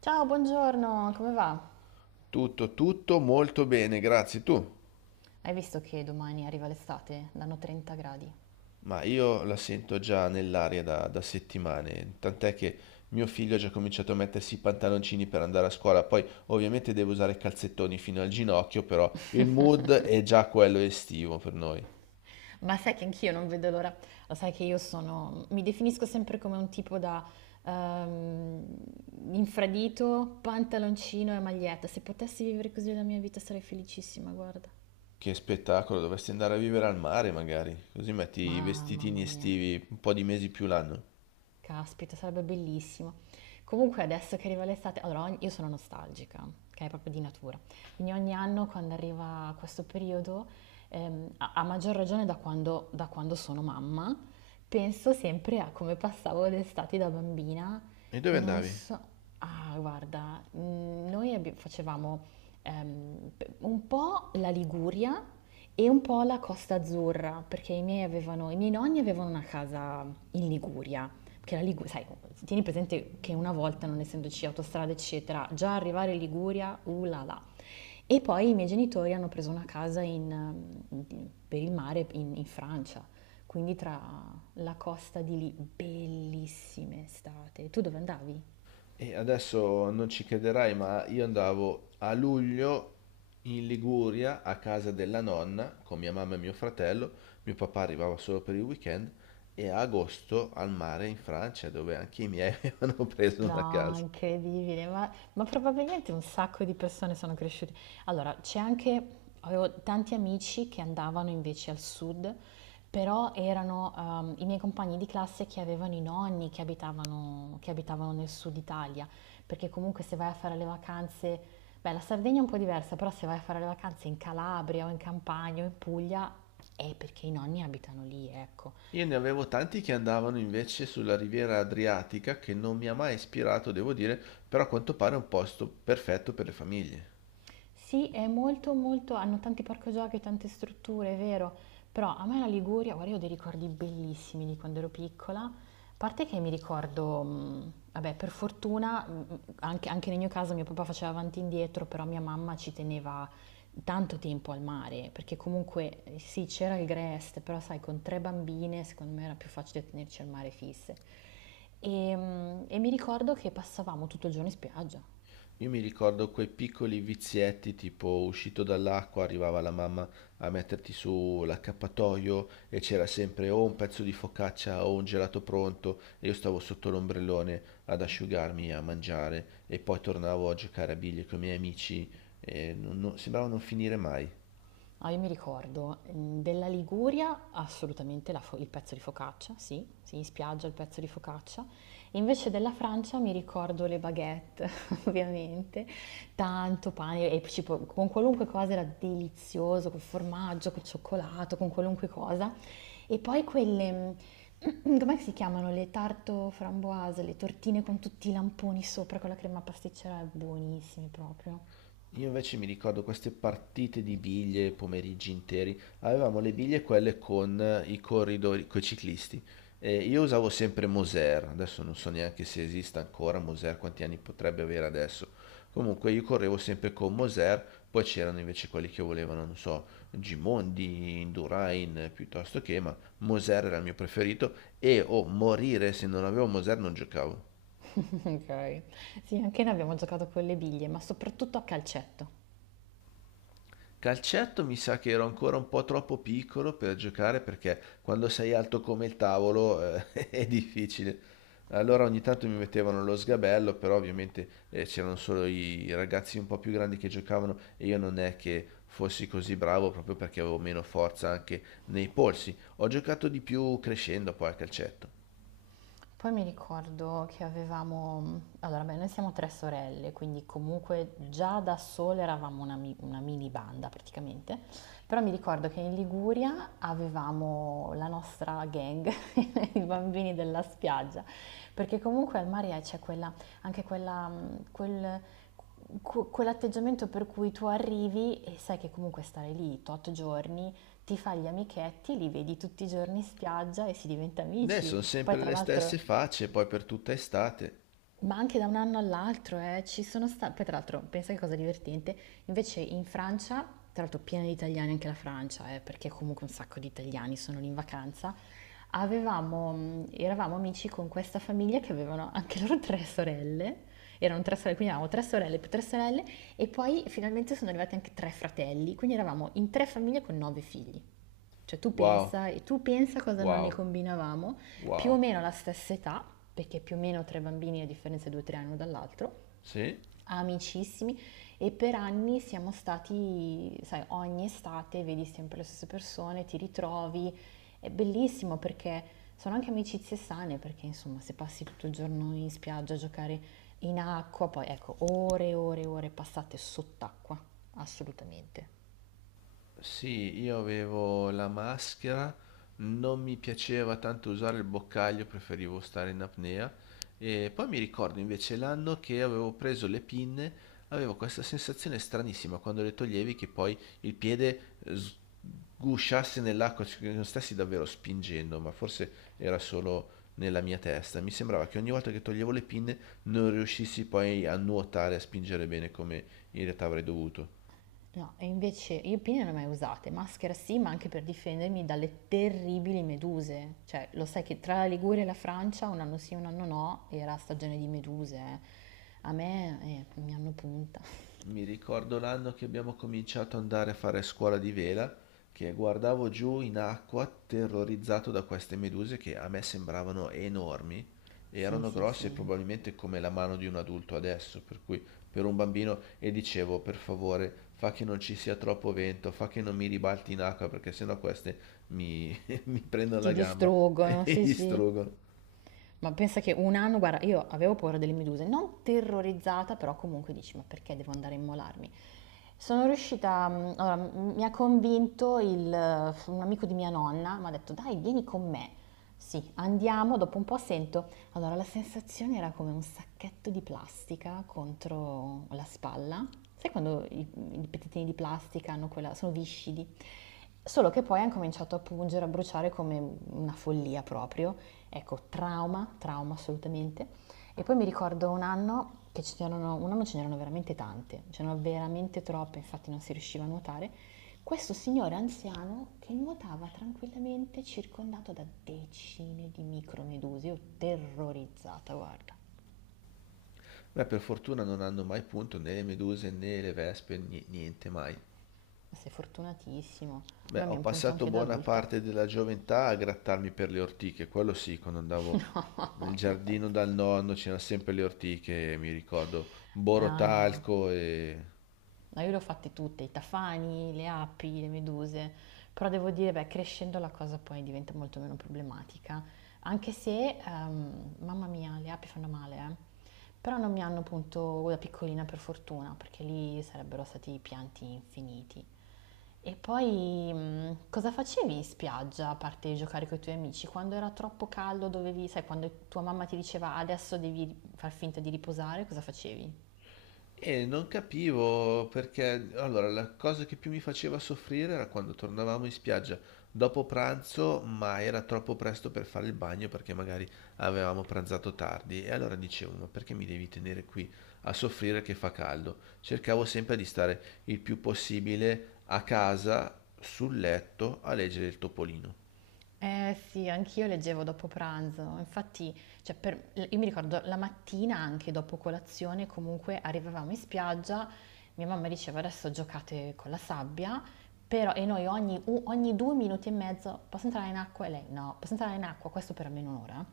Ciao, buongiorno, come va? Tutto, tutto molto bene, grazie. Tu? Hai visto che domani arriva l'estate? Danno 30 gradi. Ma io la sento già nell'aria da settimane, tant'è che mio figlio ha già cominciato a mettersi i pantaloncini per andare a scuola, poi ovviamente deve usare i calzettoni fino al ginocchio, però il mood è già quello estivo per noi. Ma sai che anch'io non vedo l'ora. Lo sai che io sono, mi definisco sempre come un tipo da ehm, infradito, pantaloncino e maglietta. Se potessi vivere così la mia vita sarei felicissima, guarda. Che spettacolo, dovresti andare a vivere al mare magari, così metti i Ma vestitini mamma mia, estivi un po' di mesi più l'anno. caspita, sarebbe bellissimo. Comunque adesso che arriva l'estate, allora io sono nostalgica, che è proprio di natura. Quindi ogni anno quando arriva questo periodo, a maggior ragione da quando sono mamma, penso sempre a come passavo l'estate da bambina. E dove Non andavi? so, ah, guarda, facevamo un po' la Liguria e un po' la Costa Azzurra, perché i miei nonni avevano una casa in Liguria. Perché la Liguria, sai, tieni presente che una volta, non essendoci autostrade, eccetera, già arrivare in Liguria, là là. E poi i miei genitori hanno preso una casa in- mm, in- per il mare in Francia, quindi tra la costa di lì, bellissime estate. Tu dove andavi? E adesso non ci crederai, ma io andavo a luglio in Liguria a casa della nonna con mia mamma e mio fratello, mio papà arrivava solo per il weekend e a agosto al mare in Francia dove anche i miei avevano preso una No, casa. incredibile, ma probabilmente un sacco di persone sono cresciute. Allora, c'è anche, avevo tanti amici che andavano invece al sud, però erano i miei compagni di classe che avevano i nonni che abitavano nel sud Italia, perché comunque se vai a fare le vacanze, beh, la Sardegna è un po' diversa, però se vai a fare le vacanze in Calabria o in Campania o in Puglia è perché i nonni abitano lì, ecco. Io ne avevo tanti che andavano invece sulla riviera Adriatica che non mi ha mai ispirato, devo dire, però a quanto pare è un posto perfetto per le famiglie. Sì, è molto molto hanno tanti parco giochi, tante strutture, è vero, però a me la Liguria, guarda, io ho dei ricordi bellissimi di quando ero piccola. A parte che mi ricordo, vabbè, per fortuna, anche nel mio caso mio papà faceva avanti e indietro, però mia mamma ci teneva tanto tempo al mare, perché comunque sì, c'era il Grest, però sai, con tre bambine secondo me era più facile tenerci al mare fisse. E mi ricordo che passavamo tutto il giorno in spiaggia. Io mi ricordo quei piccoli vizietti, tipo uscito dall'acqua, arrivava la mamma a metterti su l'accappatoio e c'era sempre o un pezzo di focaccia o un gelato pronto e io stavo sotto l'ombrellone ad asciugarmi, a mangiare e poi tornavo a giocare a biglie con i miei amici e sembrava non finire mai. Ah, io mi ricordo, della Liguria assolutamente il pezzo di focaccia, sì, sì, in spiaggia il pezzo di focaccia. Invece della Francia mi ricordo le baguette, ovviamente, tanto pane e con qualunque cosa era delizioso, col formaggio, col cioccolato, con qualunque cosa. E poi quelle, com'è che si chiamano? Le tarte framboise, le tortine con tutti i lamponi sopra con la crema pasticcera, buonissime proprio. Io invece mi ricordo queste partite di biglie, pomeriggi interi. Avevamo le biglie quelle con i corridori, con i ciclisti. E io usavo sempre Moser, adesso non so neanche se esista ancora Moser, quanti anni potrebbe avere adesso. Comunque io correvo sempre con Moser, poi c'erano invece quelli che volevano, non so, Gimondi, Indurain, piuttosto che, ma Moser era il mio preferito e o morire se non avevo Moser non giocavo. Ok. Sì, anche noi abbiamo giocato con le biglie, ma soprattutto a calcetto. Calcetto mi sa che ero ancora un po' troppo piccolo per giocare perché quando sei alto come il tavolo è difficile. Allora ogni tanto mi mettevano lo sgabello, però ovviamente c'erano solo i ragazzi un po' più grandi che giocavano e io non è che fossi così bravo proprio perché avevo meno forza anche nei polsi. Ho giocato di più crescendo poi a calcetto. Poi mi ricordo che avevamo, allora beh, noi siamo tre sorelle, quindi comunque già da sole eravamo una mini banda praticamente, però mi ricordo che in Liguria avevamo la nostra gang, i bambini della spiaggia, perché comunque al mare c'è quella, anche quella, quel, que- quell'atteggiamento per cui tu arrivi e sai che comunque stare lì tot giorni, ti fai gli amichetti, li vedi tutti i giorni in spiaggia e si diventa Ne sono amici. Poi sempre tra le l'altro stesse facce, poi per tutta estate. ma anche da un anno all'altro, ci sono stati. Poi, tra l'altro, pensa che cosa divertente. Invece in Francia, tra l'altro, piena di italiani anche la Francia, perché comunque un sacco di italiani sono lì in vacanza. Avevamo, eravamo amici con questa famiglia che avevano anche loro tre sorelle. Erano tre sorelle, quindi avevamo tre sorelle più tre sorelle, e poi finalmente sono arrivati anche tre fratelli. Quindi eravamo in tre famiglie con nove figli. Cioè tu Wow, pensa, e tu pensa cosa non ne wow, combinavamo, più o wow. meno alla stessa età, perché più o meno tre bambini a differenza di due o tre anni uno dall'altro, Sì? amicissimi, e per anni siamo stati, sai, ogni estate vedi sempre le stesse persone, ti ritrovi, è bellissimo perché sono anche amicizie sane, perché insomma se passi tutto il giorno in spiaggia a giocare in acqua, poi ecco, ore e ore e ore passate sott'acqua, assolutamente. Sì, io avevo la maschera, non mi piaceva tanto usare il boccaglio, preferivo stare in apnea. E poi mi ricordo invece l'anno che avevo preso le pinne, avevo questa sensazione stranissima quando le toglievi che poi il piede eh, sgusciasse nell'acqua, cioè che non stessi davvero spingendo, ma forse era solo nella mia testa. Mi sembrava che ogni volta che toglievo le pinne non riuscissi poi a nuotare, a spingere bene come in realtà avrei dovuto. No, e invece io pinne non le ho mai usate, maschera sì, ma anche per difendermi dalle terribili meduse. Cioè, lo sai che tra la Liguria e la Francia, un anno sì, un anno no, era stagione di meduse. Eh. A me mi hanno punta. Mi ricordo l'anno che abbiamo cominciato ad andare a fare scuola di vela, che guardavo giù in acqua terrorizzato da queste meduse che a me sembravano enormi, e Sì, erano sì, grosse sì. probabilmente come la mano di un adulto adesso, per cui per un bambino e dicevo per favore fa che non ci sia troppo vento, fa che non mi ribalti in acqua perché sennò queste mi, mi prendono la Ti gamba e distruggono, mi sì, sì. distruggono. Ma pensa che un anno, guarda, io avevo paura delle meduse, non terrorizzata, però comunque dici, ma perché devo andare a immolarmi? Sono riuscita, allora, mi ha convinto un amico di mia nonna, mi ha detto, dai, vieni con me. Sì, andiamo, dopo un po' sento. Allora, la sensazione era come un sacchetto di plastica contro la spalla. Sai quando i pezzettini di plastica hanno quella, sono viscidi? Solo che poi hanno cominciato a pungere, a bruciare come una follia proprio. Ecco, trauma, trauma assolutamente. E poi mi ricordo un anno ce n'erano veramente tante, ce n'erano veramente troppe, infatti non si riusciva a nuotare. Questo signore anziano che nuotava tranquillamente circondato da decine di micromedusi, io terrorizzata, guarda. Beh, per fortuna non hanno mai punto né le meduse né le vespe, niente mai. Sei fortunatissimo. A Beh, me mi ho ha un punto passato anche da buona adulta. parte della gioventù a grattarmi per le ortiche, quello sì, quando andavo nel giardino dal nonno c'erano sempre le ortiche, mi ricordo, No, no. borotalco e Ma io le ho fatte tutte, i tafani, le api, le meduse, però devo dire, beh, crescendo la cosa poi diventa molto meno problematica, anche se, mamma mia, le api fanno male, eh. Però non mi hanno punto da piccolina per fortuna, perché lì sarebbero stati pianti infiniti. E poi cosa facevi in spiaggia a parte giocare con i tuoi amici? Quando era troppo caldo dovevi, sai, quando tua mamma ti diceva adesso devi far finta di riposare, cosa facevi? E non capivo perché, allora, la cosa che più mi faceva soffrire era quando tornavamo in spiaggia dopo pranzo, ma era troppo presto per fare il bagno perché magari avevamo pranzato tardi. E allora dicevo, ma perché mi devi tenere qui a soffrire che fa caldo? Cercavo sempre di stare il più possibile a casa, sul letto, a leggere il Topolino. Eh sì, anch'io leggevo dopo pranzo, infatti, cioè, io mi ricordo la mattina anche dopo colazione, comunque arrivavamo in spiaggia, mia mamma diceva adesso giocate con la sabbia, però e noi ogni due minuti e mezzo posso entrare in acqua e lei no, posso entrare in acqua, questo per almeno un'ora,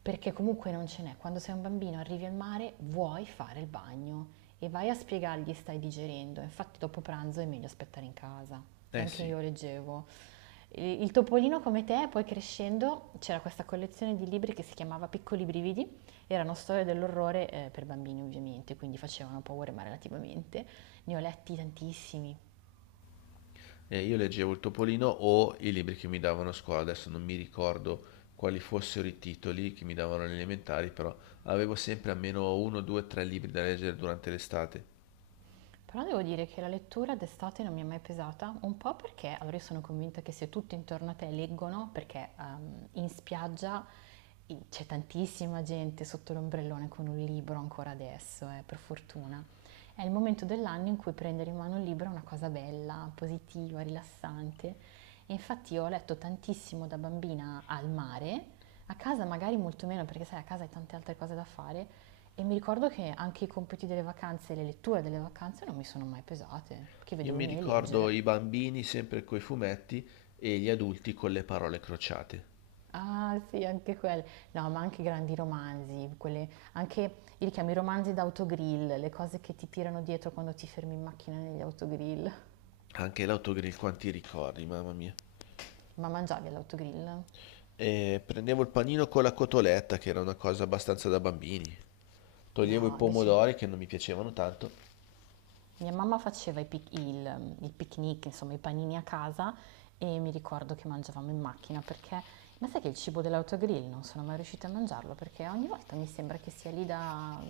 perché comunque non ce n'è, quando sei un bambino arrivi al mare vuoi fare il bagno e vai a spiegargli stai digerendo, infatti dopo pranzo è meglio aspettare in casa e Eh anche sì. io leggevo. Il Topolino come te, poi crescendo c'era questa collezione di libri che si chiamava Piccoli brividi, erano storie dell'orrore per bambini ovviamente, quindi facevano paura ma relativamente, ne ho letti tantissimi. Io leggevo il Topolino o i libri che mi davano a scuola, adesso non mi ricordo quali fossero i titoli che mi davano alle elementari, però avevo sempre almeno uno, due, tre libri da leggere durante l'estate. Però devo dire che la lettura d'estate non mi è mai pesata, un po' perché, allora io sono convinta che se tutti intorno a te leggono, perché in spiaggia c'è tantissima gente sotto l'ombrellone con un libro ancora adesso, per fortuna. È il momento dell'anno in cui prendere in mano un libro è una cosa bella, positiva, rilassante. E infatti io ho letto tantissimo da bambina al mare, a casa magari molto meno perché sai, a casa hai tante altre cose da fare, e mi ricordo che anche i compiti delle vacanze e le letture delle vacanze non mi sono mai pesate, perché Io vedevo i mi miei ricordo i leggere. bambini sempre coi fumetti e gli adulti con le parole crociate. Ah sì, anche quelle. No, ma anche grandi romanzi, quelle, anche io li chiamo i romanzi d'autogrill, le cose che ti tirano dietro quando ti fermi in macchina negli autogrill. Anche l'autogrill, quanti ricordi, mamma mia. Ma mangiavi all'autogrill? E prendevo il panino con la cotoletta, che era una cosa abbastanza da bambini. Toglievo i No, invece pomodori che non mi piacevano tanto. mia mamma faceva il picnic, insomma i panini a casa e mi ricordo che mangiavamo in macchina perché, ma sai che il cibo dell'autogrill non sono mai riuscita a mangiarlo perché ogni volta mi sembra che sia lì da…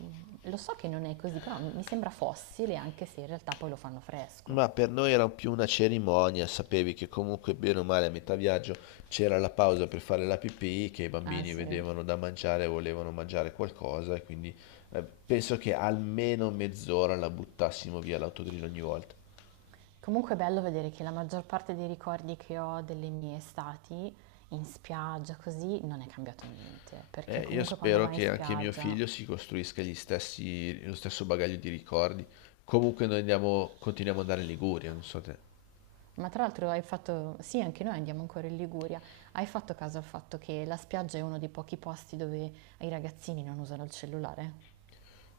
Lo so che non è così, però mi sembra fossile anche se in realtà poi lo fanno Ma fresco. per noi era più una cerimonia, sapevi che comunque bene o male a metà viaggio c'era la pausa per fare la pipì, che i Ah bambini sì. vedevano da mangiare, e volevano mangiare qualcosa e quindi penso che almeno mezz'ora la buttassimo via l'autogrill ogni volta. Comunque è bello vedere che la maggior parte dei ricordi che ho delle mie estati in spiaggia così non è cambiato niente, perché Io comunque quando spero vai in che anche mio spiaggia figlio si costruisca gli stessi, lo stesso bagaglio di ricordi. Comunque noi andiamo, continuiamo ad andare in Liguria, non so te. ma tra l'altro hai fatto, sì, anche noi andiamo ancora in Liguria, hai fatto caso al fatto che la spiaggia è uno dei pochi posti dove i ragazzini non usano il cellulare?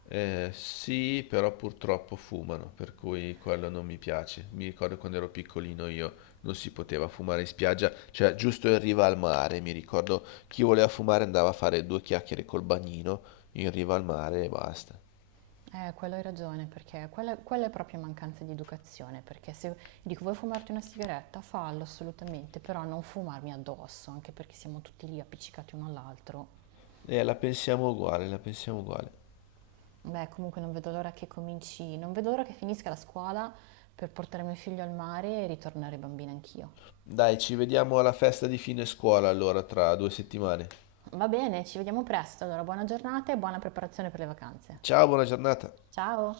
Sì, però purtroppo fumano, per cui quello non mi piace. Mi ricordo quando ero piccolino io non si poteva fumare in spiaggia, cioè giusto in riva al mare. Mi ricordo chi voleva fumare andava a fare due chiacchiere col bagnino in riva al mare e basta. Quello hai ragione, perché quella è proprio mancanza di educazione, perché se dico vuoi fumarti una sigaretta, fallo assolutamente, però non fumarmi addosso, anche perché siamo tutti lì appiccicati uno all'altro. La pensiamo uguale, la pensiamo uguale. Beh, comunque non vedo l'ora che cominci, non vedo l'ora che finisca la scuola per portare mio figlio al mare e ritornare bambina anch'io. Dai, ci vediamo alla festa di fine scuola allora tra 2 settimane. Va bene, ci vediamo presto. Allora, buona giornata e buona preparazione per le vacanze. Ciao, buona giornata. Ciao!